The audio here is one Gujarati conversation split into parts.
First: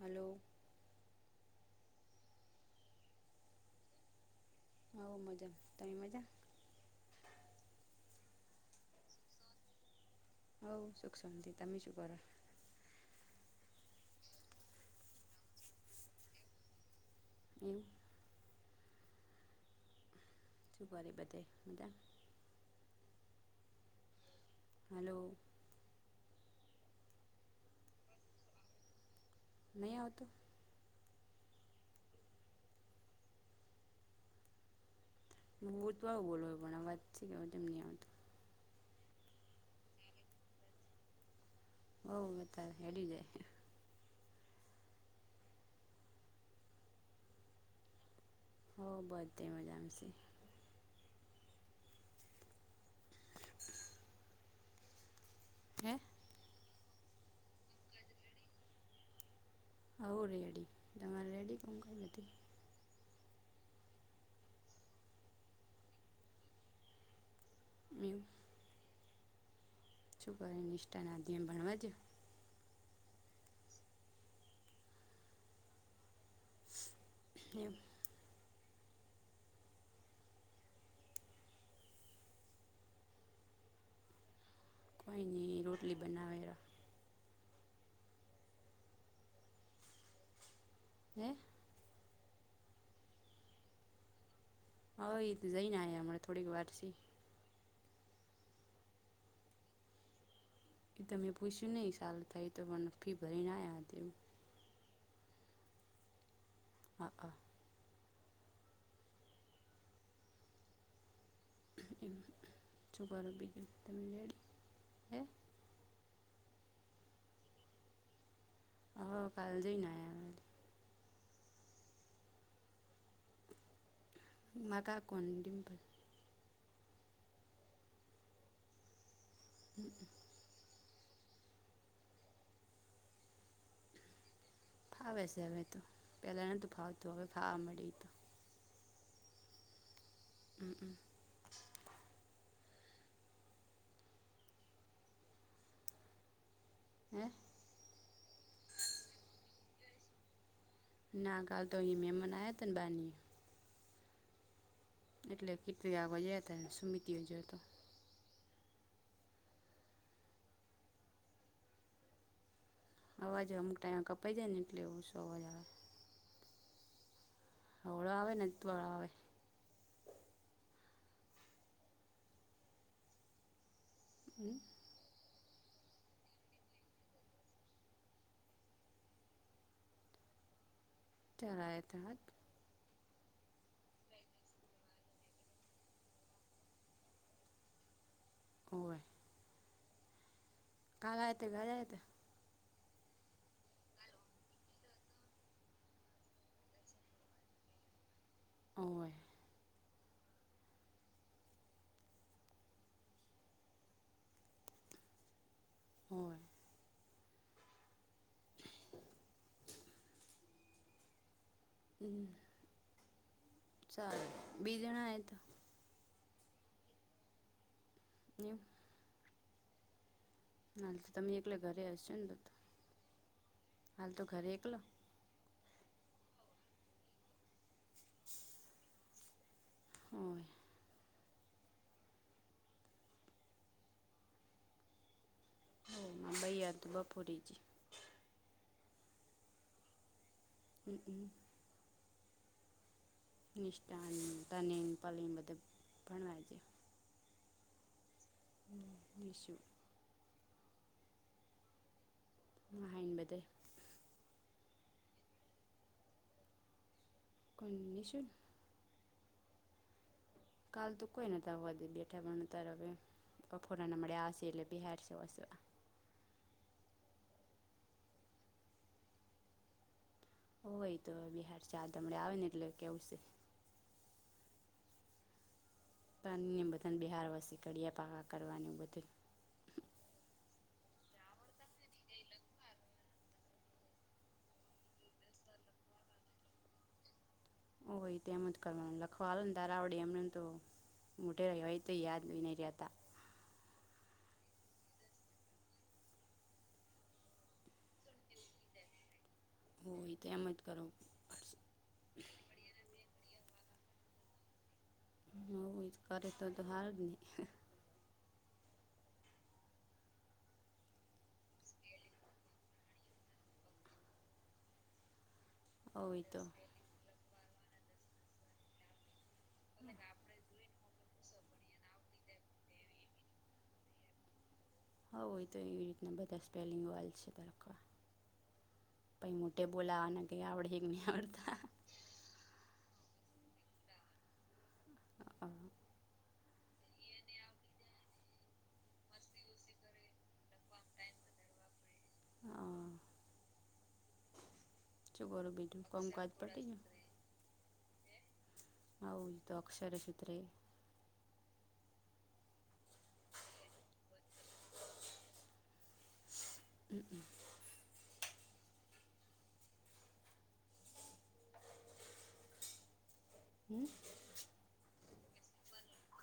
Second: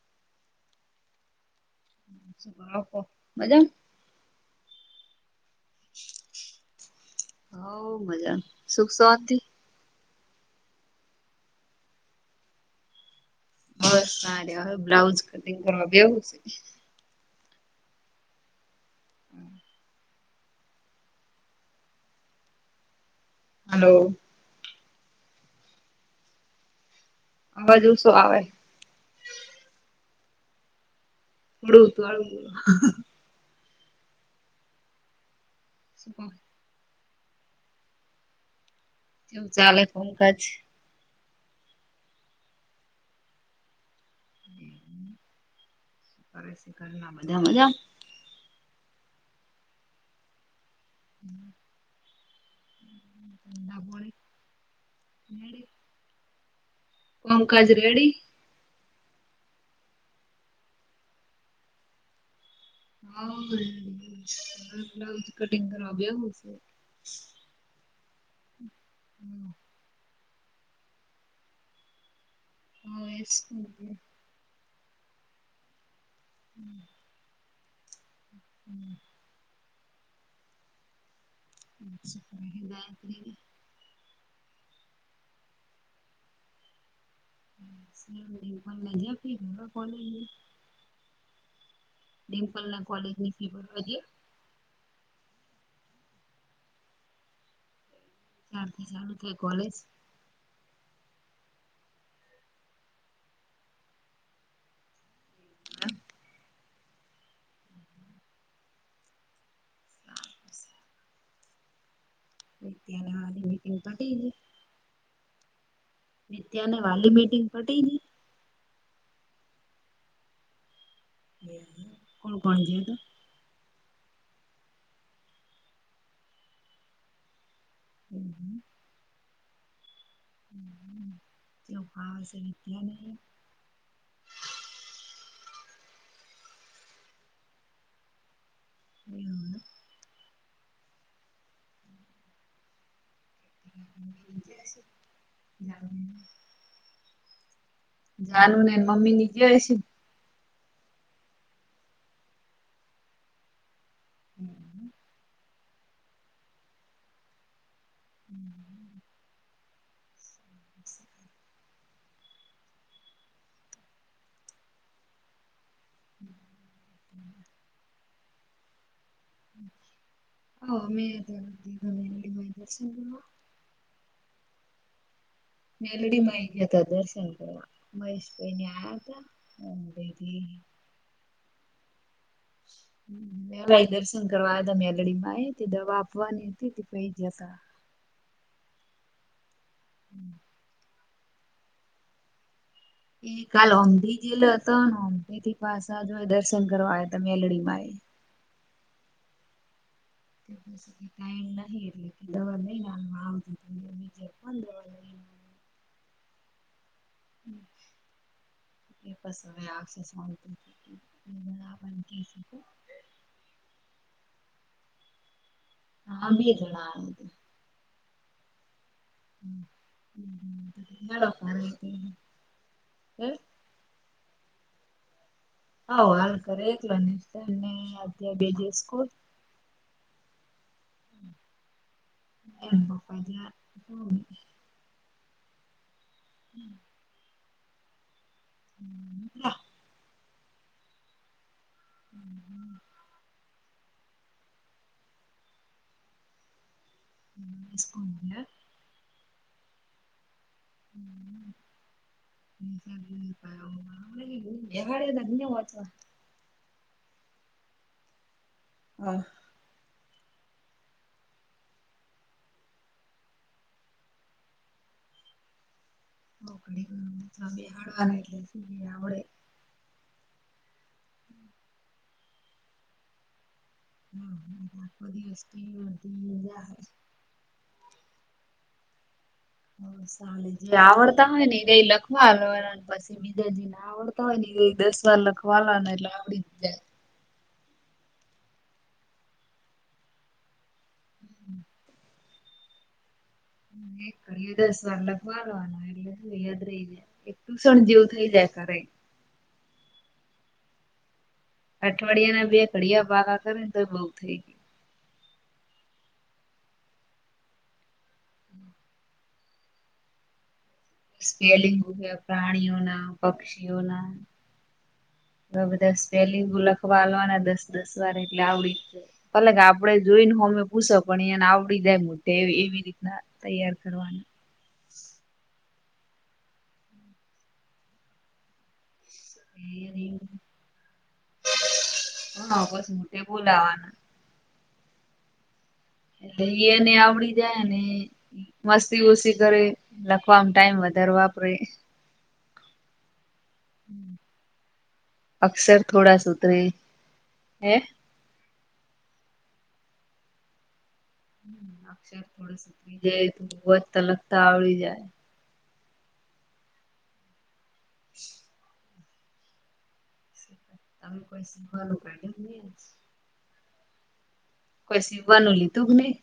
હલો. મજામાં. હ, મજા. તમે મજામાં? હ, મજા સુખ સવાથી. હઉ શખસંત તમે શું કરે? હ, સારું, હવે બ્લાઉઝ કટિંગ કરવા બેવું છે. એવું. હમ. શું કરો? બધા મજામાં? હલો. હલો. હવાજુ શું આવે? નહીં આવતો. હળું હતું, આળું. હુંત શું કો વારું બોલાવ્યા, પણ આ વાત છે કે, હું તેમ નહીં આવતું. એવું ચાલે, કામકાજ. ઓહ મત હે જે. ના બધા મજામાં. હો બ ડે મજામ છે [unintelligible] હમ. એપોળ એડી. હે. કાજરેડી. હવો રેડી તમારે રેડી કોણ ક્યું તમે હા બ્લાઉ કટિંગ કર્યા હ. મીમ. [inaudible] શું કરી નિષ્ઠાનાધ્યમ ભણવા દો હો એસ. હમ. એમ. હમ. અચછ ગાયત્રી. કોઈ નઈ રોટલી બનાવેરા મ લજ ફી થ કોલઈએ હે ડિમ્પલ ના કોલેજની ફલોજી હવે એ તો જઈને આ હમં થોડીક વાર છે ત્યારથી ચાલુ થાય કોલેજ એ તમેં પૂછ્યું નહિ સારું થાય તો મ ફી ભરી ના આવ્યા તેવું હમ હાહા. હ [unintelligible] એ છું કરરોો વાલી બીજ મીટિંગ તમે પટી રહેડી હે ત્યાને વાલી મીટિંગ પટી હા કાલ જઈ ને આયા. કોણ કોણ જયા. માગ આ કોણ ડિમપલ હમ હમ. હમ હમ. ચ પાશે લીત્યાની ફાવે છે હવે તો પેલા નતું ફાવતું હવે ખાવા મળી તો હમ. હમ હમ. જ [unintelligible] હે. જાનું ને મમ્મી ની જે હ છે. નાગ તોહી મેં મમાન આયા તન બની. હમ. એટલે કેટલી આવવાજયા હતા સુમતીયોજયો તો હમ હમ. અવાજે અમુક ટાઈઇમાં કપાઈ જાય ને એટલે એવું ઓસો અવાજ આવે. હળો આવે ને દળો આવે હ અમેયા દશન હમ. મેલડીમાંય ગયા હતા દર્શન કરવા મહેશભાઈ ને આવયા હતા. કયા આયાથા હાત હમ મે દર્શન કરવા હતા મેલડી માં એ દવા આપવાની હતી તે પઈ જતા હોવે. હમ. કા ગા તે [unintelligible] ધરે હતા એ કાલ ઓમઢી જેલો હતો ન ઓમઢી થી પાછા જો દર્શન કરવા આયો તો મેલડીમાં એ. કોહયે. તો પછથી ટાઈમ નહી એટલે કે દવા લઈને આવતીજ [unintelligible] પણ દવા લઈને. થોય એ બસ હવે આવશે [unintelligible] આપણને કે હમ છે તો. ચાલે બે જણા આયાતા. હા બે જણા આયાતા. નેમ હમ. હ હમ. ના તો તમે એકલે ઘરે હશો ને તો તો. હે. હાલ તો ઘરે એકલો. હઉ હાલ ઘરે એકલો ને [unintelligible] બે દિવસ સ્કૂલ. હોય. એ હમ [unintelligible] હમ મમ્બઈયા દુ બફુરીજી. હમ આ. હંક. હમ હમ. નિષ્ઠાનીતાનેન પલન બધે ભણાયે જાય. સ્કૂલ ગ્યા. હમ મિસ યુ. મહાઈને બધે [unintelligible] વાચવા. કોઈ ન મિસેન. હા. કાલ તો કોઈ નતા હોવા દે બેઠા પણનું તાર હવે કફોડાને મળ્યા આશે એટલે બિહાર છેવાસવા. હઉ ઘડીકવાર વોચવા બેહાડવા ને એટલે [unintelligible] આવડે. હોય તો બિહાર ચાર હમડે આવે ને એટલે કેવું છે. હા ઘડીક વોચવા બેસતી [unintelligible] પ્રણીને બધાને બિહારવાસી કળિયા પાાવા કરવાનીનું બધું. હ સામે જે આવડતા હોય ને એ લખવા આલવાના ન પસ બીજા જે ના આવડતા હોય ને એ દસ વાર લખવા આલવાના ને એટલે આવડી જાય. ઓ હોય તો એમજ કરવાનું લખવા હાલ ને તાર આવડે એમનેને તો મુંઢેય હોય તો યાદ નઈ રયા તા. હમ એક ઘડીયો દસ વાર લખવા આલવા નો એટલે શું યાદ રહી જાય. ટ્યુશન જેવું થઈ જાય ઘરે. હમ એ તો એમ જ કરો. અઠવાડિયાના બે ઘડિયા પાાગા કરે ન તો એ બઉ થઈ ગ્યું. હવ કરે તો તો હારું જ ને. સ્પેલિંગ [unintelligible] પ્રાણીઓના, પક્ષીઓના અ બધા હોવ ઈ તો સ્પેલિંગો લખવા આલવાના દસ દસ વાર એટલે આવડી જ જાય. પલે ગા આપડે જોઈન હોમે હુશ પણ એયાને આવડી જાય મુઢે એવી એવી રીતના તૈયાર કરવાનું. હવ એય તો એવી રીતના બધા સ્પેલિંગ વાલ છે તોય આખા. પાઈ મોટેે બોલા ના કઈ આવડે હેક નઈ આવડતા. હા પસ મુઢે બોલાવાના. આહ. એટલે એ એને આવડી જાય અને મસ્તી ઓસી કરે લખવામ ટાઈમ વધાર વાપરે. અ શું કરું અક્ષર બીજું થોડા કોમકાજ સુધરે પતી ગયું હે. હું જો તો અક્ષર ચિતિત. અક્ષર થોડ સુકરી જાય તોવા જ તલકતા આવડી જાય. હમ્મ [inaudible] [unintelligible] હમ્મ કોઈ સીવવાનું લીધું કે નહી.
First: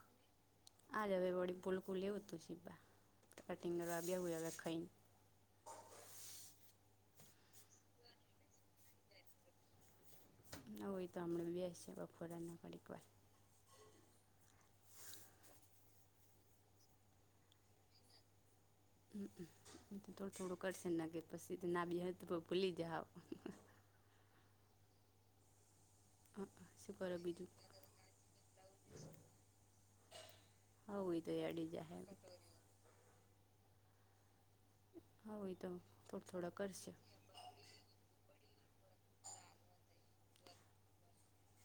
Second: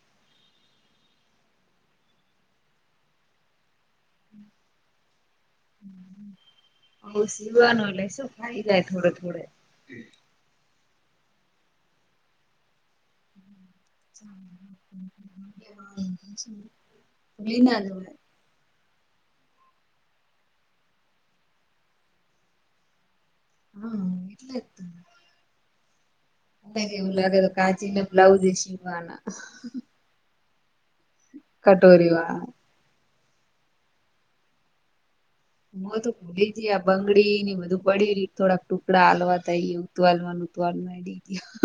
આજ હવે વળી ભૂલકું લેવું હતું સીવા કટિંગ કરવા બેહૂ હવે ખાઈને. સીવાનું એટલે શું થય જાય થોડે થોડે. હોઈ તો હમણાં બેસે બપોરે થોડીક વાર લી ના આવે. હ તો થોડું થોડું કરશે ને કેે પછી ના બી હ તો ભૂલી જ હાવ હા એટલે જ તો મ શું એવું કરો લાગે બીજું તો કાચીને બ્લાઉઝ સીવવાના. હ એ તો એડી જહે. કટોરી વાળા હા એ હું તો થોડો થોડો ભોલી ત આ કરશે બંગડી ની બધું પડી ર- થોડાક ટુકડા હલવા ત ઉતવાલવાનું ઉતવા ના દીધા.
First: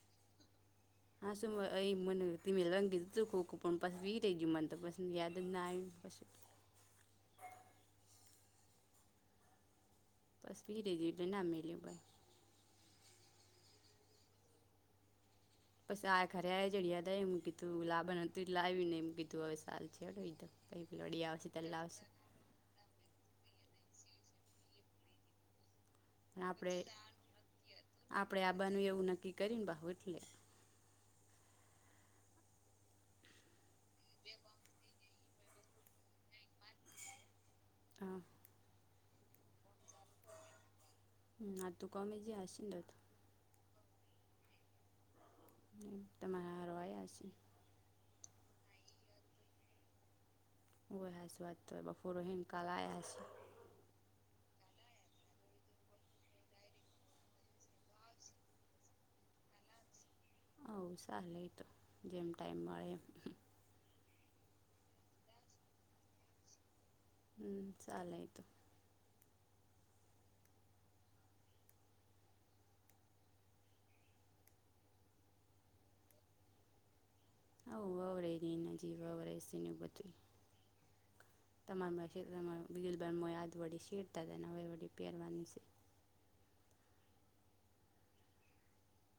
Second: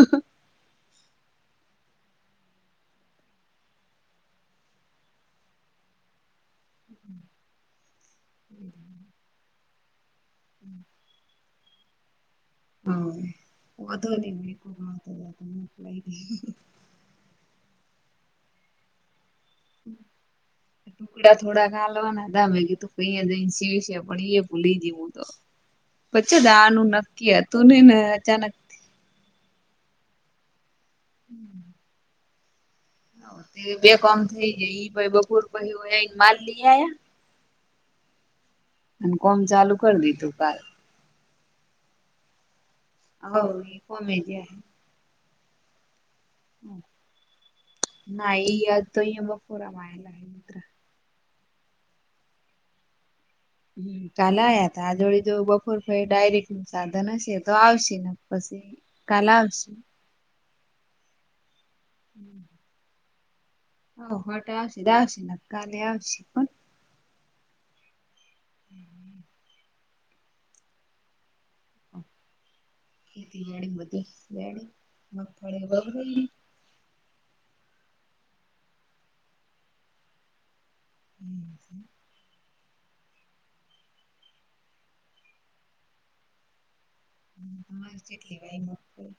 હા શું અ મને મેલવા ગીધું હતું ખો ખો પણ પસ વીટ જય મને તો પસ યાદ જ ના આવી પછ. હમ્મ બસ બી [unintelligible] નામમે લું ભાઈ. હ અધો ન [unintelligible] પછ આ ખરે આ જયારે યાદ આયુ એમ કી તું લા બન હતું લાવવી ને એમ કીધું હવે. [unintelligible] આવશે. બમે કે તું કહીયા જઈ શિવસે પણ એ ભૂલી દે હું તો પણ પછી દાનું નક્કી હતું ને ને અચાનક બન એવું ન કરી ને [unintelligible] હમ્મ હ તે બે કામ થઈ જાય ઈ ભાઈ બપોર બહી હોએ ન માલ દી આયા? હા અન કોમ ચાલુ કરી દીધું કાલ. હમ્મ, આજ તો કોમે જ્યા હશે ન ર હવ ઈ કોમે ગ્યા હે. હમ્મ, તમાર હાહરો આયા હશે? ના, ઈય આજ તો ઈય બપોરમ આયલા. હોવે, હાસ વાત તોય બપોર હીન કાલ આયા હશે. હમ્મ. કાલે આયા તા, આજ વળી જો બપોર પહી ડાયરેક્ટનું સાધન હશે તો આવશે નક પસી કાલ આવશુ હવ સાલે ઈ તો, જેમ ટાઈમ મળે એમ. [unintelligible] હમ્મ, સાલે ઈ તો. હમ્મ. ખેતીવાડીમ બધી વેડી મગફળી હવ, વવરઈ રી ઈન જી વવરઈ સીન બધુય. ખેતરમાં બીયેલબાન મોય હાથ વડી શેઢતા જાયન અવે વડી પહેરવાનું શે. હમ્મ, તમાર ચેટલી વાય મગફળી?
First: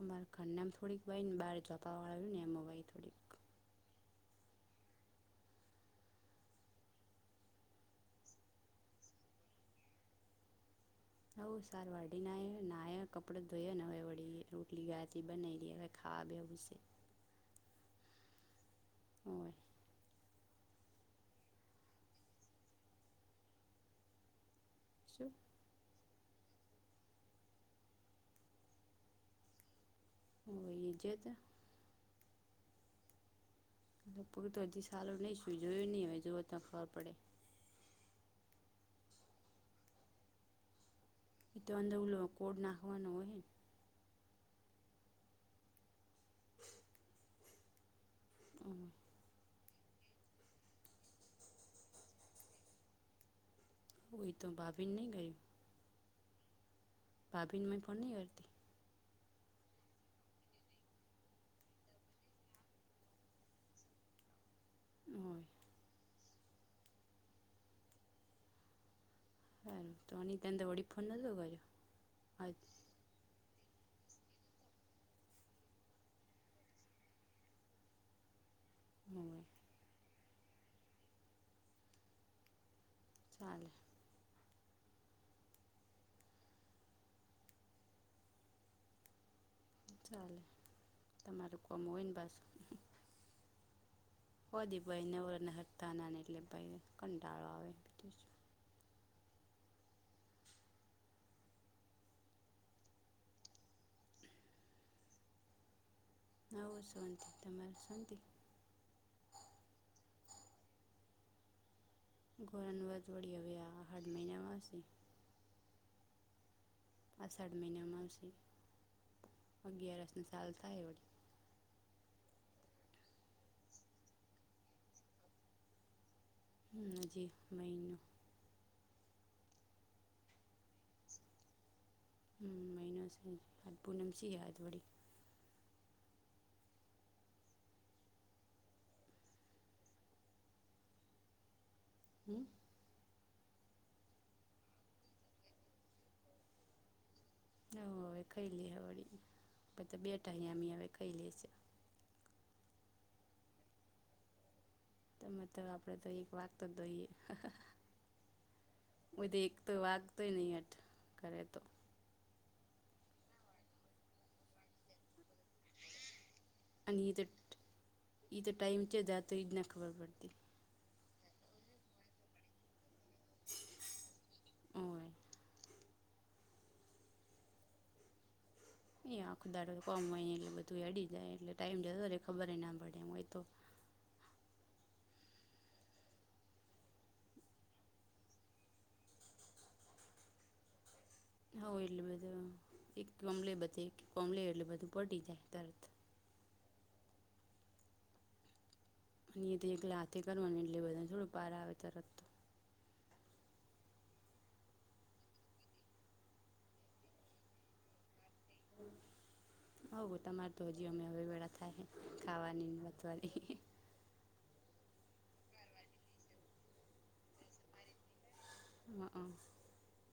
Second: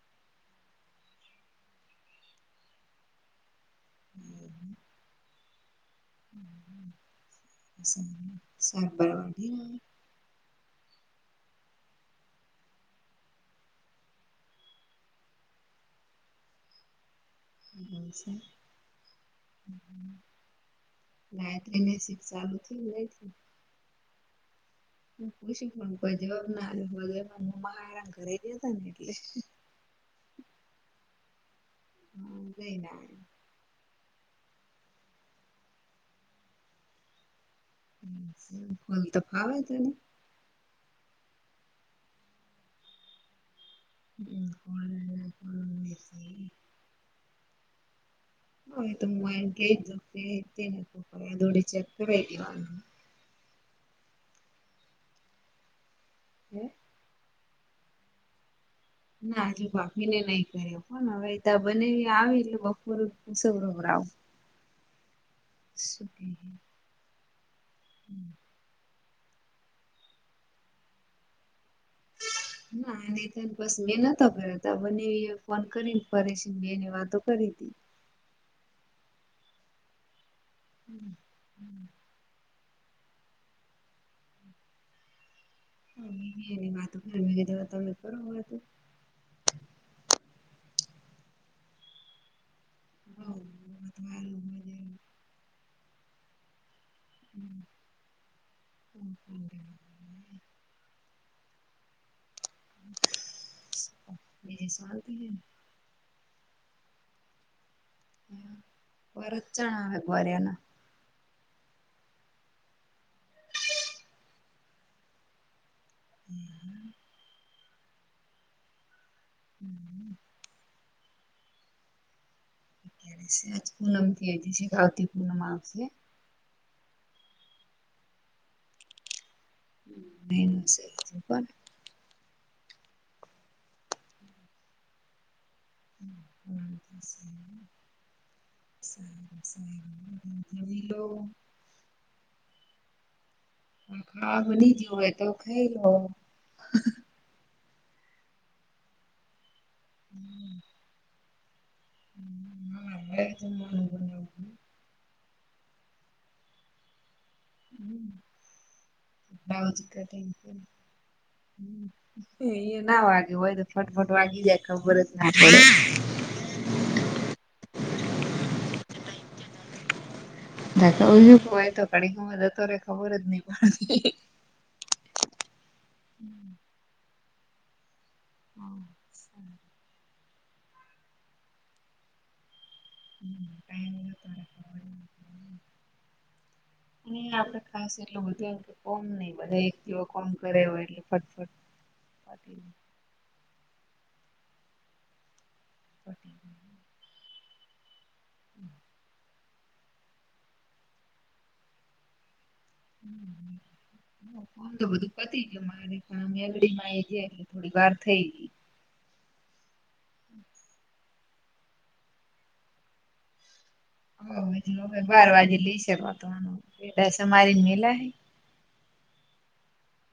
અમાર ઘરનામ થોડીક વાયન બાર જાપાવાળુ રયુન એમાં વાય થોડીક. [unintelligible] વાઢીન આવે. [unintelligible] હવ, સાર વાઢી ને આઈ, નાયા કપડ ધોયો, હવે વળી રોટલી આટલી બનાઈ રઈ હવે ખાવા બેહવું શે. એવુ શે [unintelligible] હોય ગાયત્રીની સીફ ચાલુ થી ક નઈ થી. હુ શું પુશી પણ કોઈ એ જવાબ ના આલયો, વધારાનું માર હા હરાન ઘરે ગયા તાન એટલે. હોવે ઈ જ્યાતા. હવ, જઈન આયા. પોર તો હજી સાલુ ની શયું, જોયું ની હોય, જોવે તો ખબર પડે. એવુ શે, ફોલતા ફાવે તને? ઈ તો અંદર ઉલો કોડ નાખવાનું અહે. [unintelligible] [unintelligible] હન, ને એ તો મુ એન કેય તો તે કેહે તો, દોડી ચેક કરાઈ દેવાનું. હોવ, ઈ તો ભાભી ને નઈ ગઈ. હે? ભાભી ને મય ફોનની અડતી? ના, હજુ ભાભીને નઈ કર્યો, પણ હવે ઈ તાર બનાવી આવી, એટલે બપોરે પુશવરાવું. હોય શું કેહે? હમ. હારું, તો ની તનતો વળી ફોન નલ્લો કરયો. હારુ. ના, ને તોન પશ મે નતો કર્યો, તાર બનેવીએ ફોન કરીને ફરે, શેન એની એ વાતો કરી તી. હોવે. હમ, હમ. ચાલે. હવે, એની એની વાતો કરે, મે કીધુ, હવે તમે કરો હવે તો. ચાલે, તમારું કોમ હોય ન પાશુ. હવ, [unintelligible] પ્રદીપભાઈ નવરેને હતા ને, એટલે પહી કંટાળો આવે બી. [unintelligible] [unintelligible] હવે શાંતિ તમારે, શાંતિ. વરચણા બરેના. ગોરન વજવળી આવ્યા, હર મહિના માંસી. [unintelligible] આષાઢ મહિનામાં આવશે, અગિયારસ સાલ થાય વળી. અત્યારે આ પૂનમ છે, વતી પૂનમ આવશે. નથી, મહનું. બેન છે. હજી પણ હ, મઇનાસ આ પૂનમ સે યાદ વળી. [unintelligible] [unintelligible] હમ. હા, બની જાય હોય તો, ખાઈ લો. હવે હવે ખાઈ લઇ હ વળીને, બધા બેટા અહીંયામી હવે ખાઈ લે છે. [unintelligible] તમે તો આપણેે તો એક વાત તો દોઈએ. એક તો બ્લાઉઝ કટિંગ વાગતોય નહ અટ કરે તો [unintelligible] એ ના વાગે હોય, તો ફટફટ વાગી જાય, ખબર જ ના પડે ‌. અને ઇ તો તો ટાઈમ ચ્યા જતો, એ જ નથી, ખબર પડતી. ના કજું કય તો કડી ગમાં જતો રે ખબર જ નહ પડતી [unintelligible] હોય. [unintelligible] અહી આખું દારડો કોમ હોય, એટલે બધું હડી જાય, એટલે ટાઈમ જતો રહે, ખબર ના પડે, એમુંય તો [unintelligible] અ આપડે ખાસ એટલું બધું, એમ કે કોમ નહીં બધા એક દવ કોમ કરે હોય એટલે. ફટફટ હઉ એટલે બધું એક કમલે બધું એક કોમલે એટલ બધું પડી જાય તરત. પતી [unintelligible] અને એ તો એકલે હાથે કરવા, એટલે બધાને થોડું પાર આવે તરત. [unintelligible] તો બધું પતી ગયું, મારે કામ એડી આવી ગયા, એટલે થોડી વાર થઈ ગઈ. હવે તમારે તો, હજી અમે હવે વેળા થાય ખાવાની વધવાની. હજ હવે બાર વાગે લઈશ, વાનું એટમારી મેલા હ. હ, હ.